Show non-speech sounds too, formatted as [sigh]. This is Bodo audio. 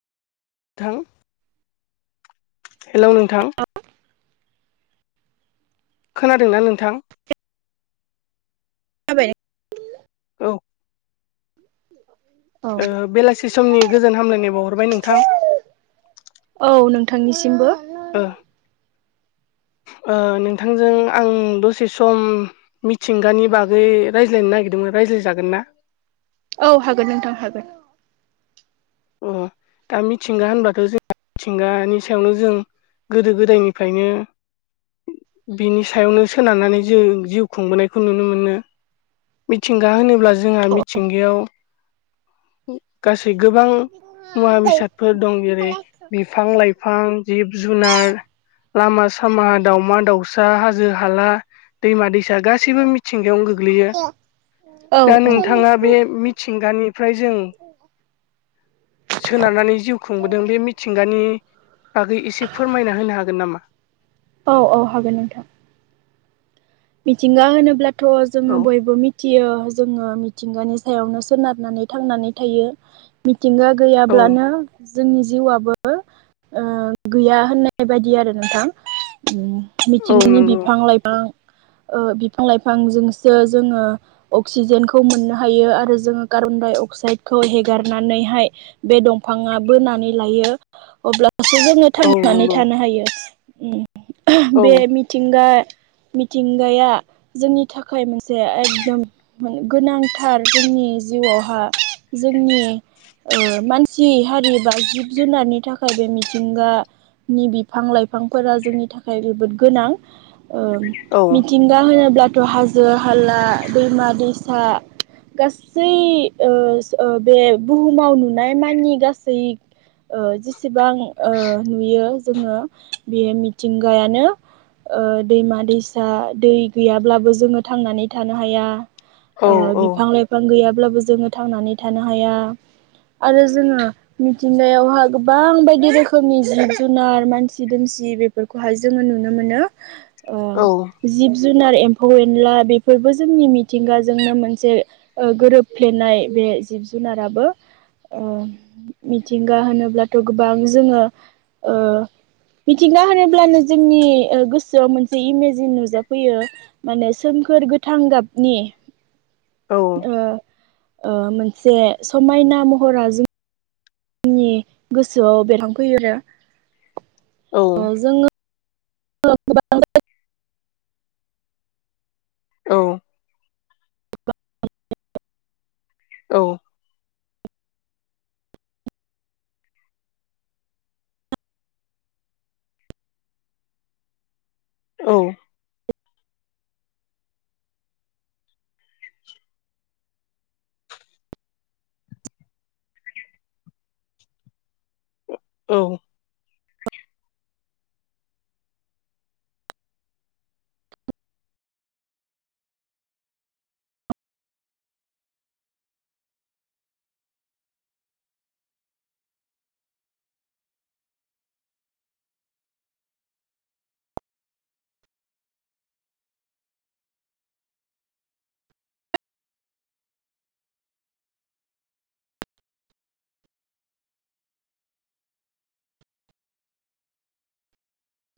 नोंथां हेलौ नोंथां खोनादोंना नोंथां [unintelligible] औ औ बेलासि समनि गोजोन हामलायनाय बावहरबाय नोंथां बिथांनिसिमबो उ नोंथांजों आं दसे सम मिथिंगानि बागै रायज्लायनो नागिरदोंमोन रायजो जागोन ना औ हागोन नोंथां हागोन अ दा मिथिंगा होनबाथ' जों मिथिंगानि सायावनो जों गोदो गोदायनिफ्रायनो बिनि सायावनो सोनारनानै जों जिउ खुंबोनायखौ नुनो मोनो मिथिंगा होनोब्ला जोंहा औ मिथिंगायाव गासै गोबां मुवा बेसादफोर दं जेरै बिफां लाइफां जिब जुनार लामा सामा दावमा दाउसा हाजो हाला दैमा दैसा गासैबो मिथिंगायावनो गोग्लैयो औ दा नोंथाङा बे मिथिंगानिफ्राय जों सोनारनानै जिउ खुंबोदों बे मिथिंगानि बागै एसे फोरमायना होनो हागोन नामा औ औ हागोन नोंथां मिथिंगा होनोब्ला थ' जोङो औ बयबो मिथियो जोङो मिथिंगानि सायावनो सोनारनानै थांनानै थायो मिथिंगा औ गैयाब्लानो जोंनि जिउआबो गैया होननाय बायदि आरो नोंथां औ मिथिंगानि नंगौ बिफां लाइफां बिफां लाइफांजोंसो जोङो अक्सिजेनखौ मोननो हायो आरो जोङो कारबन अक्साइखौ हेगारनानैहाय बे दंफाङा बोनानै लायो अब्ला जोङो औ थांनानै नंगौ थानो हायो औ बे मिथिंगा मिथिंगाया जोंनि थाखाय मोनसे एकदम गोनांथार जोंनि जों नि जिउआवहा जोंनि मानसि हारि बा जिब जुनारनि थाखाय बे मिथिंगा नि बिफां लाइफांफोरा जोंनि थाखाय जोबोद गोनां औ मिथिंगा होनोब्ला हाजो हाला दैमा दैसा गासै बे बुहुमाव नुनाय माननि गासै जेसेबां नुयो जोङो बे मिथिंगायानो दैमा दैसा दै गैयाब्लाबो जोङो थांनानै थानो हाया औ बिफां लाइफां गैयाब्लाबो जोङो थांनानै थानो हाया आरो जोङो मिथिंगायावहााय गोबां बायदि रोखोमनि जिब जुनार मानसि दोमसि बे जों नुनो मोनो औ जुनार एम्फौ एनला बेफोरबो जोंनि मिथिंगाजोंनो मोनसे गोरोबफ्लेनाय बे जिब जुनाराबो मिथिंगा होनोब्लाथ' गोबां जोङो मिथिंगा होनो अब्लानो जोंनि गोसोआव मोनसे इमेजिन नुजाफैयो माने सोमखोर गोथां गाब नि औ ओ मोनसे समायना महरा जों नि गोसोआव बेरहांफैयोनो ओ जोङो उ [inaudible] औ औ औ औ